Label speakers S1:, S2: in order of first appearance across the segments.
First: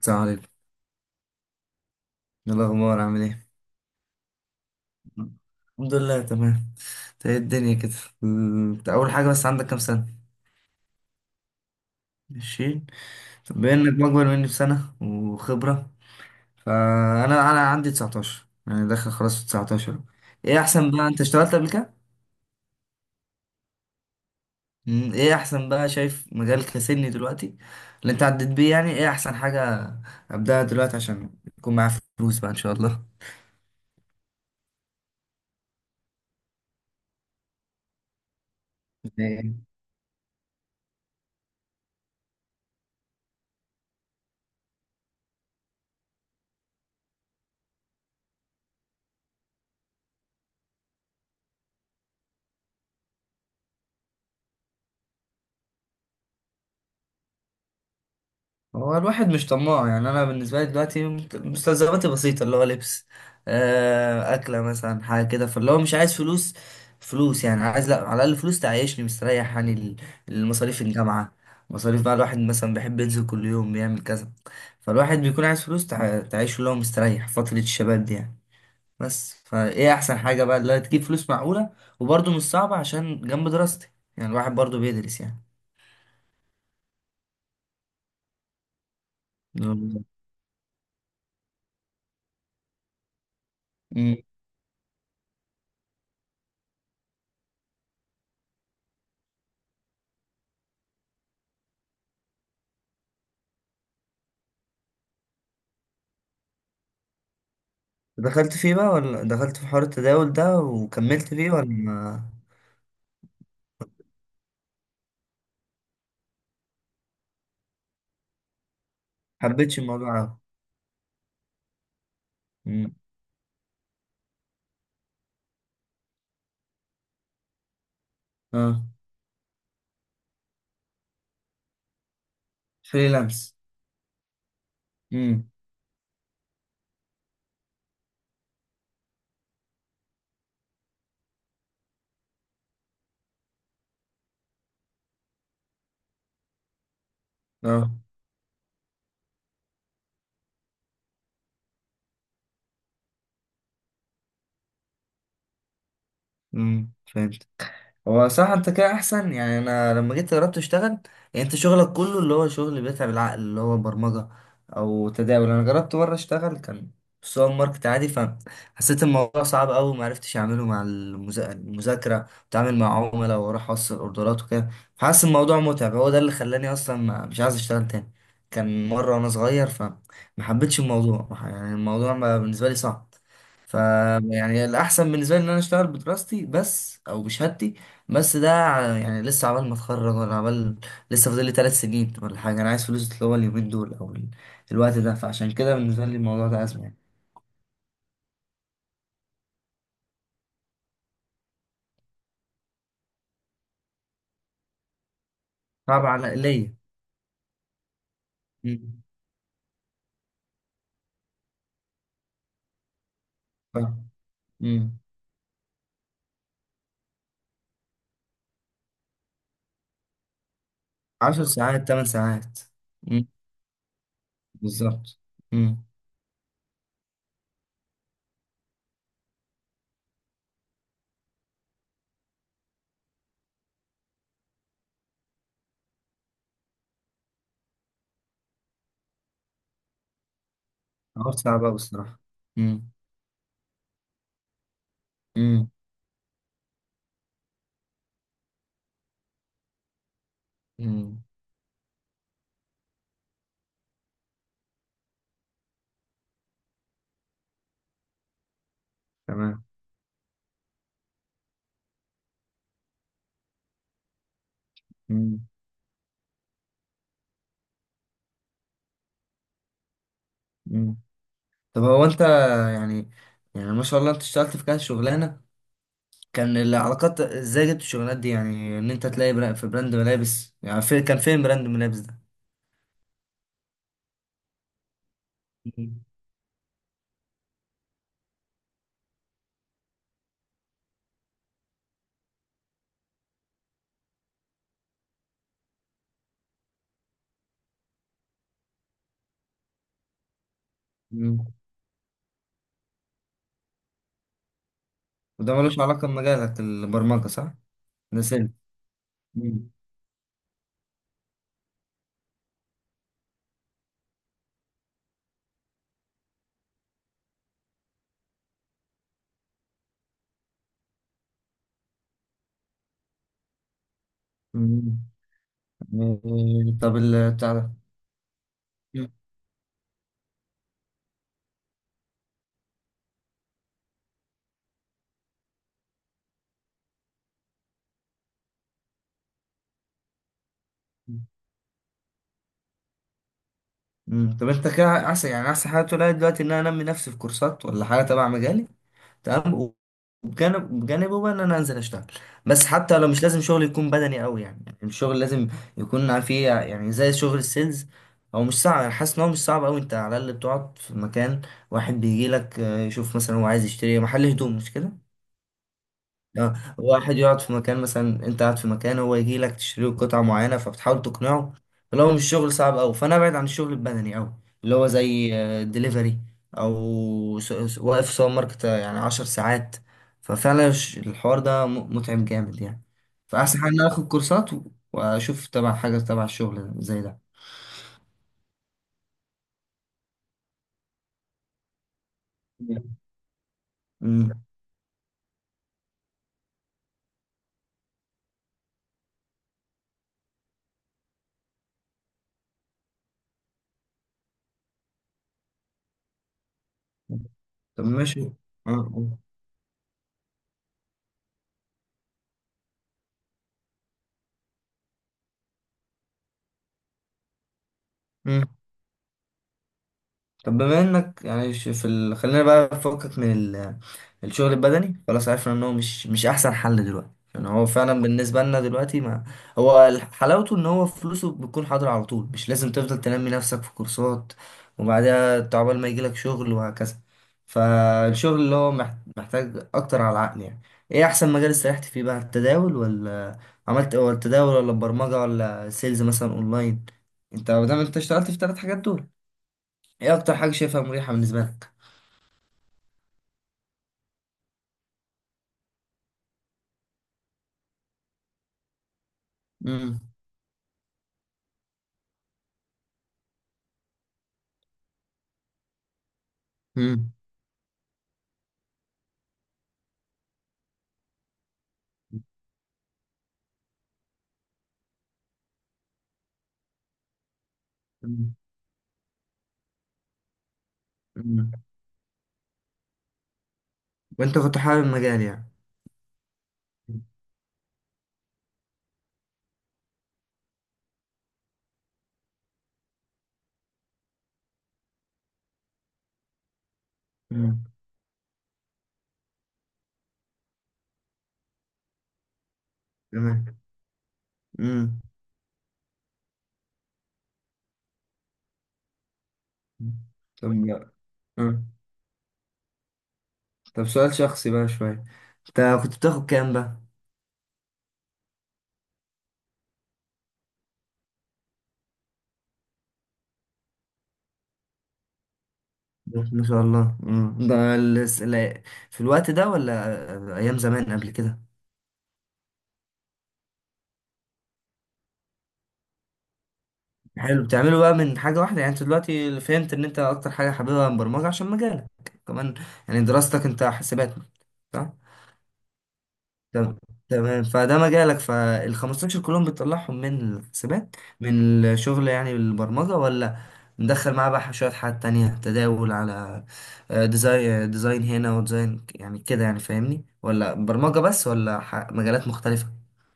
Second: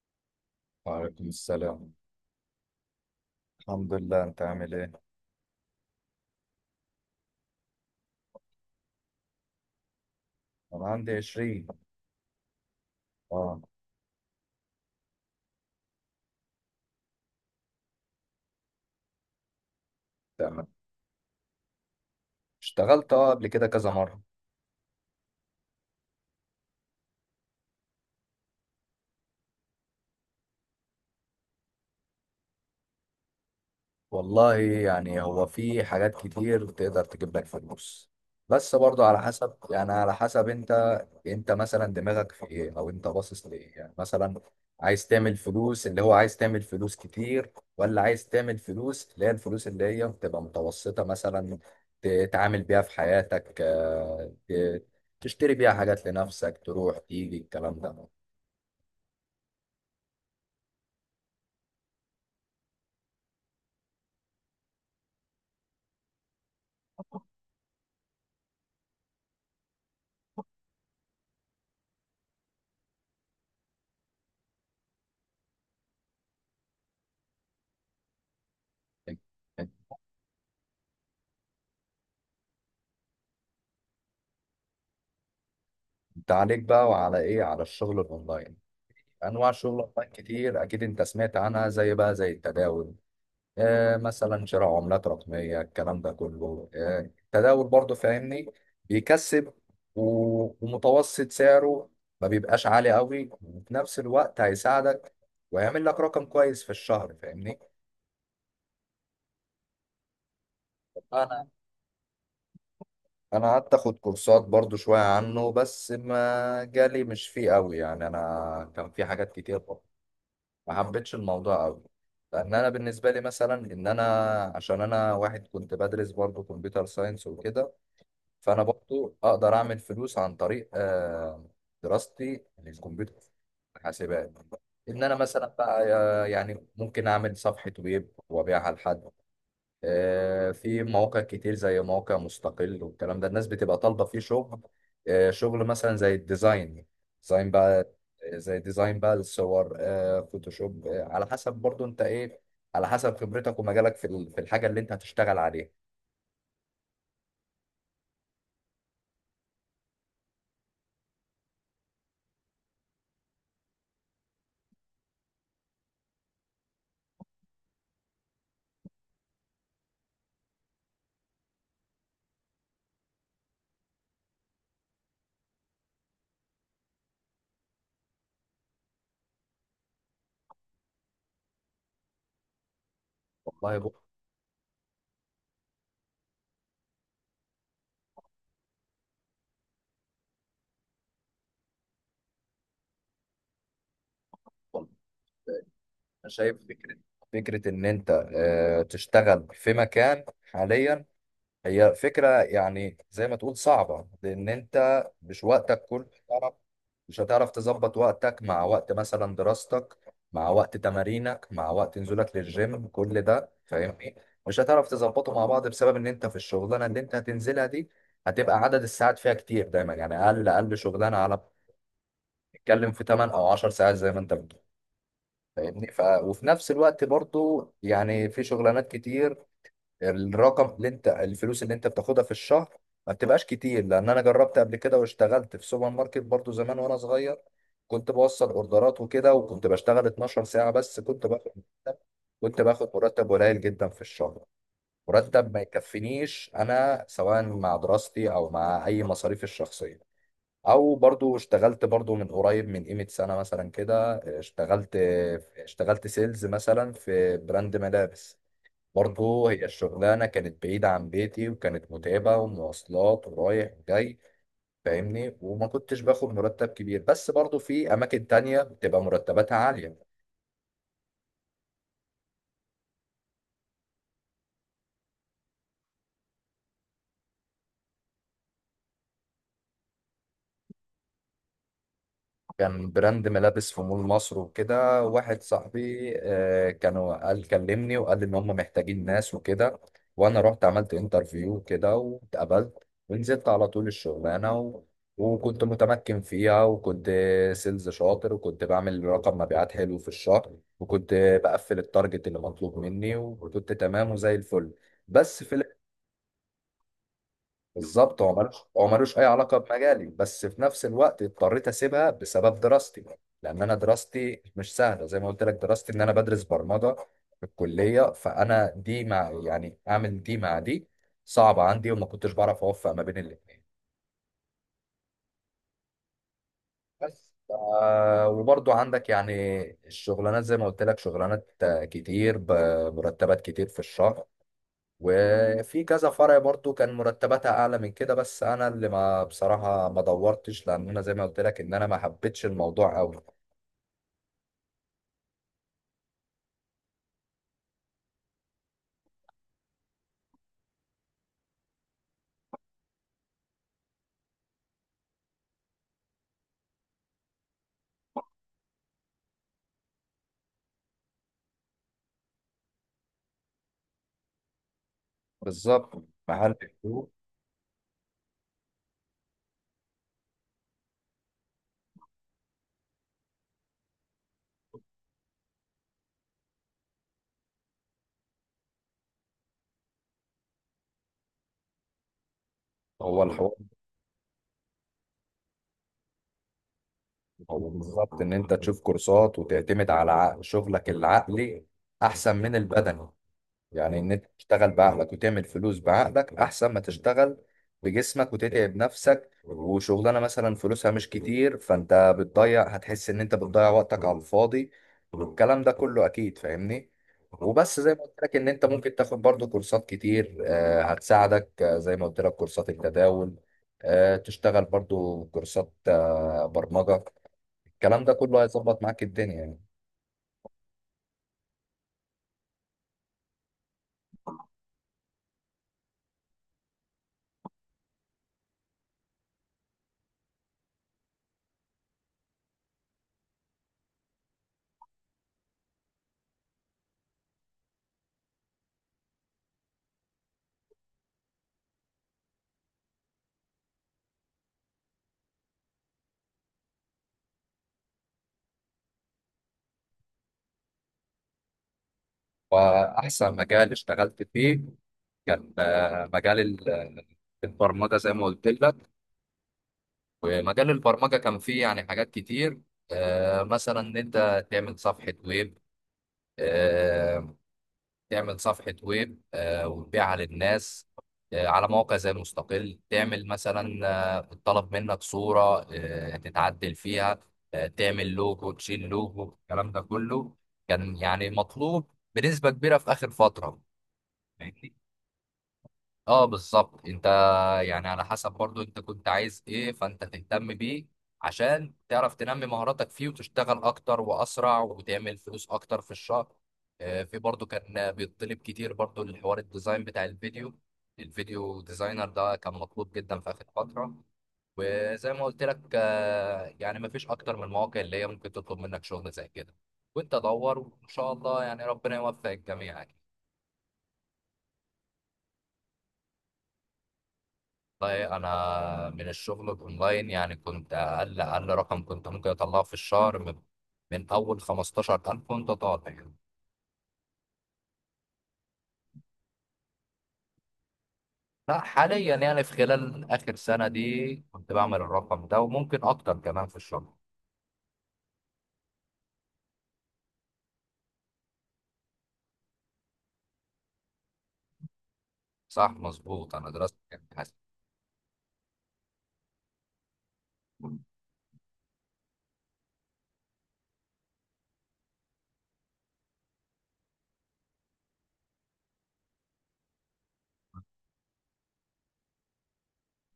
S1: السلام عليكم.
S2: وعليكم السلام.
S1: إيه الأخبار، عامل إيه؟
S2: الحمد لله، انت عامل ايه؟
S1: الحمد لله، تمام. إنت، إيه الدنيا كده؟ إنت أول حاجة، بس عندك كام سنة؟
S2: انا عندي 20.
S1: عشرين. طب
S2: اه،
S1: بما إنك أكبر مني بسنة وخبرة، فأنا أنا عندي تسعتاشر، يعني داخل خلاص في تسعتاشر. إيه
S2: تمام.
S1: أحسن بقى، أنت اشتغلت قبل كده؟
S2: اشتغلت، اه، قبل كده كذا مرة.
S1: إيه أحسن بقى، شايف مجالك كسني دلوقتي اللي أنت عديت بيه، يعني إيه أحسن حاجة أبدأها دلوقتي عشان يكون معايا فلوس بقى إن شاء الله؟
S2: والله، يعني هو في حاجات كتير تقدر تجيب لك فلوس، بس برضه على حسب، يعني على حسب انت مثلا دماغك في ايه، او انت باصص لايه يعني. مثلا عايز تعمل فلوس، اللي هو عايز تعمل فلوس كتير، ولا عايز تعمل فلوس اللي هي الفلوس اللي هي بتبقى متوسطة مثلا تتعامل بيها في حياتك. تشتري بيها حاجات لنفسك، تروح تيجي، الكلام ده.
S1: هو الواحد مش طماع، يعني انا بالنسبه لي دلوقتي مستلزماتي بسيطه، اللي هو لبس، اكله، مثلا حاجه كده، فاللي هو مش عايز فلوس. فلوس يعني عايز، لا، على الاقل فلوس تعيشني مستريح، يعني المصاريف الجامعه، مصاريف بقى، الواحد مثلا بيحب ينزل كل يوم بيعمل كذا، فالواحد بيكون عايز فلوس تعيشه اللي هو مستريح فتره الشباب دي، يعني.
S2: انت
S1: بس فايه احسن حاجه بقى اللي هي تجيب فلوس معقوله، وبرضه مش صعبه عشان جنب دراستي، يعني الواحد برضه بيدرس، يعني.
S2: انت عليك بقى، وعلى ايه؟ على الشغل الاونلاين. انواع شغل اونلاين كتير، اكيد انت سمعت عنها، زي بقى، زي التداول. آه،
S1: مم.
S2: مثلا شراء عملات رقميه، الكلام ده كله. آه، التداول برضو فاهمني، بيكسب. ومتوسط سعره ما بيبقاش عالي قوي، وفي نفس الوقت هيساعدك ويعمل لك رقم كويس في الشهر، فاهمني.
S1: دخلت فيه بقى، ولا دخلت في حوار التداول ده وكملت
S2: انا
S1: فيه، ولا ما
S2: انا قعدت اخد كورسات برضو شويه عنه، بس ما جالي مش فيه قوي يعني، انا كان في حاجات كتير.
S1: حبيتش الموضوع أوي؟
S2: ما حبيتش الموضوع قوي، لان انا
S1: مم.
S2: بالنسبه لي مثلا، ان انا، عشان انا واحد كنت بدرس برضه كمبيوتر ساينس وكده. فانا
S1: اه.
S2: برضه اقدر اعمل فلوس عن طريق دراستي للكمبيوتر،
S1: فريلانس.
S2: حاسبات. ان انا مثلا
S1: امم.
S2: بقى يعني ممكن اعمل صفحه ويب وابيعها لحد. في مواقع كتير زي موقع مستقل والكلام ده، الناس بتبقى طالبة فيه شغل. شغل مثلا زي الديزاين، ديزاين بقى.
S1: اه.
S2: زي ديزاين بقى للصور، فوتوشوب. على حسب برضو انت ايه، على حسب خبرتك ومجالك في الحاجة اللي انت هتشتغل عليها.
S1: امم، فهمت. هو صح، انت كده احسن. يعني انا لما جيت جربت اشتغل، يعني انت شغلك كله اللي هو شغل بيتعب العقل، اللي هو برمجة او تداول. انا جربت مرة اشتغل، كان في سوبر ماركت عادي، فحسيت الموضوع صعب قوي، وما عرفتش اعمله مع المذاكرة، واتعامل مع عملاء واروح اوصل اوردرات وكده. فحاسس الموضوع متعب، هو ده اللي خلاني اصلا ما مش عايز اشتغل تاني. كان مرة وانا صغير، فما حبيتش الموضوع، يعني الموضوع بالنسبة لي صعب. ف
S2: والله بص،
S1: يعني الاحسن بالنسبه لي ان انا اشتغل بدراستي بس او بشهادتي بس. ده يعني لسه عبال ما اتخرج، ولا عبال لسه فاضل لي 3 سنين ولا حاجه. انا عايز فلوس اللي هو اليومين دول، او الوقت ده، فعشان كده بالنسبه لي
S2: انا
S1: الموضوع ده
S2: شايف
S1: ازمه،
S2: فكرة
S1: يعني.
S2: فكرة ان انت تشتغل في مكان حاليا. هي فكرة يعني زي ما تقول صعبة، لأن أنت مش وقتك كله
S1: صعب على
S2: هتعرف.
S1: ليا.
S2: مش هتعرف تظبط وقتك مع وقت
S1: مم.
S2: مثلا دراستك، مع وقت تمارينك، مع وقت نزولك للجيم، كل ده
S1: ف-
S2: فاهمني. مش هتعرف
S1: مم.
S2: تظبطه مع بعض، بسبب إن أنت في الشغلانة اللي أنت هتنزلها دي هتبقى عدد الساعات فيها كتير دايما، يعني أقل أقل شغلانة على
S1: عشر ساعات، 8 ساعات.
S2: بتتكلم في
S1: مم.
S2: 8 أو 10 ساعات زي ما أنت بتقول،
S1: بالظبط. مم.
S2: فاهمني. وفي نفس الوقت برضو، يعني في شغلانات كتير، الرقم اللي انت، الفلوس اللي انت بتاخدها في الشهر ما بتبقاش كتير. لان انا جربت قبل كده واشتغلت في سوبر ماركت برضو زمان وانا صغير، كنت بوصل اوردرات وكده، وكنت بشتغل 12 ساعة، بس كنت
S1: حوار
S2: باخد
S1: صعب أوي
S2: مرتب
S1: الصراحه.
S2: كنت
S1: مم.
S2: باخد مرتب قليل جدا في الشهر، مرتب ما
S1: مم.
S2: يكفينيش انا، سواء مع دراستي او مع اي مصاريف الشخصية. او
S1: مم.
S2: برضو اشتغلت، برضو من قريب، من قيمة سنة مثلا كده اشتغلت سيلز مثلا في براند ملابس. برضه هي
S1: تمام.
S2: الشغلانة كانت بعيدة عن بيتي، وكانت متعبة، ومواصلات ورايح وجاي، فاهمني.
S1: مم.
S2: وما كنتش باخد مرتب كبير، بس برضه في أماكن تانية بتبقى مرتباتها عالية.
S1: مم. طب هو انت، يعني يعني ما شاء الله انت اشتغلت في كذا شغلانه. كان العلاقات ازاي جبت الشغلانات دي؟ يعني ان انت تلاقي في براند ملابس، يعني كان فين براند ملابس ده؟
S2: كان براند ملابس في مول مصر وكده، واحد
S1: مم.
S2: صاحبي كانوا قال كلمني وقال لي ان هم محتاجين ناس وكده، وانا رحت عملت انترفيو كده واتقبلت، ونزلت على طول الشغلانه وكنت متمكن فيها، وكنت سيلز شاطر، وكنت بعمل رقم مبيعات حلو في الشهر، وكنت
S1: مم.
S2: بقفل التارجت اللي مطلوب مني، وكنت تمام وزي الفل. بس
S1: وده
S2: في،
S1: ملوش علاقة بمجالك البرمجة، صح؟
S2: بالظبط هو
S1: نسيت.
S2: ملوش هو ملوش اي علاقه
S1: مم.
S2: بمجالي، بس في نفس الوقت اضطريت اسيبها بسبب دراستي. لان انا دراستي مش سهله زي ما قلت لك، دراستي ان انا بدرس برمجه في الكليه، فانا دي مع يعني اعمل دي مع دي صعبه عندي، وما كنتش بعرف اوفق ما بين الاثنين.
S1: مم. إيه، طب
S2: بس
S1: بتاع ده.
S2: وبرضو عندك
S1: مم.
S2: يعني الشغلانات زي ما قلت لك، شغلانات كتير بمرتبات كتير في الشهر، وفي كذا فرع برضو كان مرتباتها اعلى من كده، بس انا اللي ما بصراحه ما دورتش، لان انا زي ما قلت لك ان انا ما حبيتش الموضوع قوي.
S1: مم. طب انت كده احسن، يعني احسن حاجة تقولها لي دلوقتي ان انا انمي نفسي في كورسات ولا حاجة تبع مجالي، تمام، بجانبه بقى ان انا انزل اشتغل. بس حتى لو مش لازم شغل يكون بدني قوي، يعني الشغل لازم يكون فيه، يعني زي شغل السيلز. هو مش صعب، انا حاسس ان هو مش صعب قوي. انت على الاقل بتقعد في مكان واحد، بيجي لك يشوف مثلا هو عايز يشتري إيه. محل هدوم، مش كده؟
S2: بالظبط، محل هدوء.
S1: واحد يقعد في مكان، مثلا انت قاعد في مكان، هو يجي لك تشتري له قطعة معينة، فبتحاول تقنعه. لو مش شغل صعب أوي، فأنا أبعد عن الشغل البدني أوي، اللي هو زي دليفري، أو واقف سوبر ماركت، يعني 10 ساعات. ففعلا الحوار ده متعب جامد، يعني.
S2: هو الحوار.
S1: فأحسن حاجة إن أنا آخد كورسات و- وأشوف تبع حاجة تبع الشغل زي ده.
S2: هو بالظبط ان انت تشوف كورسات وتعتمد على شغلك العقلي احسن من البدني. يعني ان انت
S1: مم.
S2: تشتغل بعقلك وتعمل فلوس بعقلك، احسن ما تشتغل بجسمك وتتعب نفسك، وشغلانه مثلا فلوسها مش كتير، فانت بتضيع، هتحس ان انت بتضيع وقتك على الفاضي، والكلام ده كله اكيد فاهمني. وبس
S1: طب
S2: زي ما قلت
S1: ماشي.
S2: لك، ان انت
S1: آه،
S2: ممكن
S1: آه.
S2: تاخد برضو كورسات كتير هتساعدك. زي ما قلت لك كورسات التداول، تشتغل برضو كورسات برمجة. الكلام ده كله
S1: مم.
S2: هيظبط معاك الدنيا يعني.
S1: طب بما انك، يعني في ال، خلينا بقى نفكك من ال. الشغل البدني خلاص، عرفنا ان هو مش احسن حل دلوقتي، يعني هو فعلا بالنسبه لنا دلوقتي، ما هو حلاوته ان هو فلوسه بتكون حاضره على طول، مش لازم تفضل تنمي نفسك في كورسات وبعدها تعبال ما يجيلك شغل وهكذا. فالشغل اللي هو محتاج اكتر على العقل، يعني. ايه احسن مجال استريحت فيه بقى؟ التداول ولا عملت، ولا التداول ولا البرمجه ولا سيلز مثلا اونلاين؟ انت ما دام انت اشتغلت في 3 حاجات دول، ايه اكتر حاجة شايفها مريحة بالنسبة لك؟
S2: واحسن مجال اشتغلت فيه كان آه، مجال ال- آه، البرمجة زي ما قلت لك.
S1: امم.
S2: ومجال البرمجة كان فيه يعني حاجات كتير. مثلا إن أنت
S1: امم.
S2: آه، تعمل صفحة ويب، وتبيعها للناس على موقع زي مستقل. تعمل مثلا الطلب منك صورة تتعدل فيها، تعمل
S1: أمم.
S2: لوجو، تشيل لوجو، الكلام ده كله كان يعني
S1: أمم.
S2: مطلوب بنسبة كبيرة في آخر فترة.
S1: وانت كنت حابب المجال، يعني؟
S2: اه بالظبط انت، يعني على حسب برضو انت كنت عايز ايه فانت تهتم بيه، عشان تعرف تنمي مهاراتك فيه، وتشتغل اكتر واسرع، وتعمل فلوس اكتر في الشهر. في برضو
S1: امم.
S2: كان بيطلب كتير برضو الحوار الديزاين بتاع الفيديو، الفيديو ديزاينر ده كان مطلوب جدا في اخر
S1: تمام.
S2: فترة.
S1: امم.
S2: وزي ما قلت لك يعني مفيش اكتر من المواقع اللي هي ممكن تطلب منك شغل زي كده. وانت
S1: طب.
S2: دور، وان شاء الله يعني،
S1: أمم.
S2: ربنا يوفق الجميع يعني.
S1: طب، سؤال شخصي بقى شوية، انت كنت بتاخد كام بقى؟
S2: والله انا من الشغل اونلاين يعني كنت اقل اقل رقم كنت ممكن اطلعه في الشهر، من اول 15,000 وانت طالع.
S1: ما شاء الله. أمم. ده في الوقت ده، ولا ايام زمان قبل كده؟
S2: لا، حاليا يعني في خلال اخر سنه دي كنت بعمل الرقم ده، وممكن اكتر كمان في الشهر.
S1: حلو، بتعمله بقى من حاجة واحدة؟ يعني انت دلوقتي فهمت ان انت اكتر حاجة حاببها البرمجة عشان مجالك كمان، يعني دراستك انت حاسبات، صح؟
S2: صح مظبوط، انا درست.
S1: تم- تمام. فده مجالك، فال 15 كلهم بتطلعهم من الحسابات، من الشغل، يعني البرمجة، ولا مدخل معاه بقى شوية حاجات تانية، تداول على ديزاين، ديزاين هنا وديزاين يعني كده، يعني فاهمني، ولا برمجة بس، ولا مجالات مختلفة؟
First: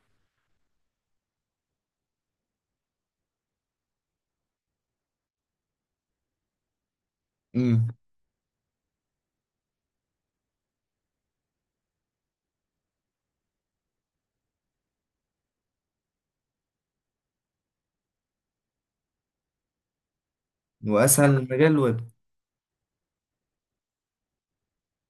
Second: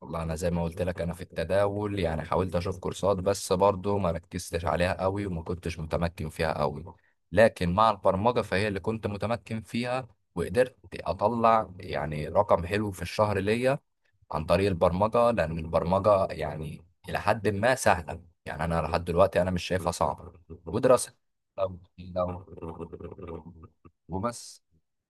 S2: والله انا زي ما قلت لك، انا في التداول يعني حاولت اشوف كورسات، بس برضو ما ركزتش عليها قوي، وما كنتش متمكن فيها قوي. لكن
S1: امم.
S2: مع البرمجة فهي اللي كنت متمكن فيها، وقدرت اطلع يعني رقم حلو في الشهر ليا عن طريق البرمجة. لان البرمجة يعني الى حد ما سهلة يعني، انا لحد دلوقتي انا مش شايفها صعبة. ودراسة.
S1: وأسهل مجال
S2: لو
S1: الويب.
S2: لو وبس.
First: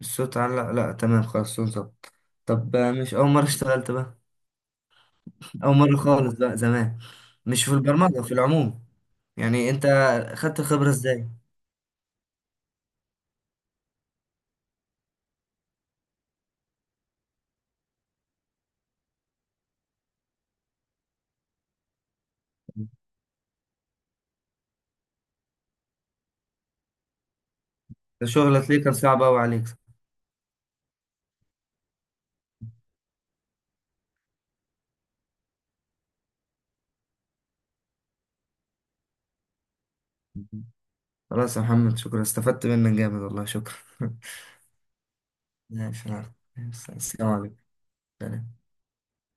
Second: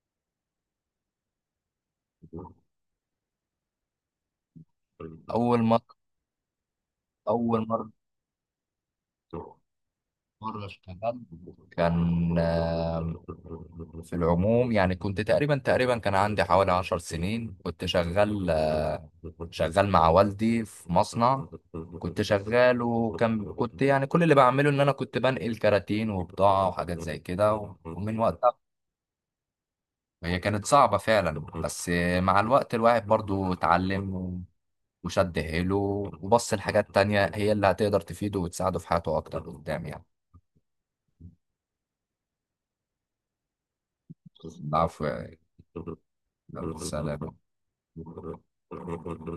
S1: الصوت، على، لا, لا، تمام خلاص، صوت ظبط. طب مش أول مرة اشتغلت بقى؟
S2: اول
S1: أول
S2: مرة
S1: مرة خالص بقى زمان. مش
S2: اول
S1: في
S2: مرة
S1: البرمجة في العموم، يعني أنت خدت
S2: مرة
S1: الخبرة
S2: اشتغلت
S1: إزاي؟
S2: كان في العموم، يعني كنت تقريبا كان عندي حوالي 10 سنين كنت شغال، شغال مع والدي في مصنع. كنت شغال كنت يعني كل اللي بعمله ان انا كنت بنقل كراتين وبضاعة وحاجات زي كده، ومن
S1: ده
S2: وقتها.
S1: شغلة ليكر صعب أوي عليك.
S2: هي كانت صعبة فعلا، بس مع الوقت الواحد برضو اتعلم وشد حيله، وبص لحاجات تانية هي اللي هتقدر تفيده وتساعده في حياته أكتر قدام يعني.
S1: خلاص يا محمد، شكرا، استفدت منك جامد والله، شكرا.
S2: العفو.
S1: ماشي يا عم. السلام عليكم. سلام.
S2: السلام.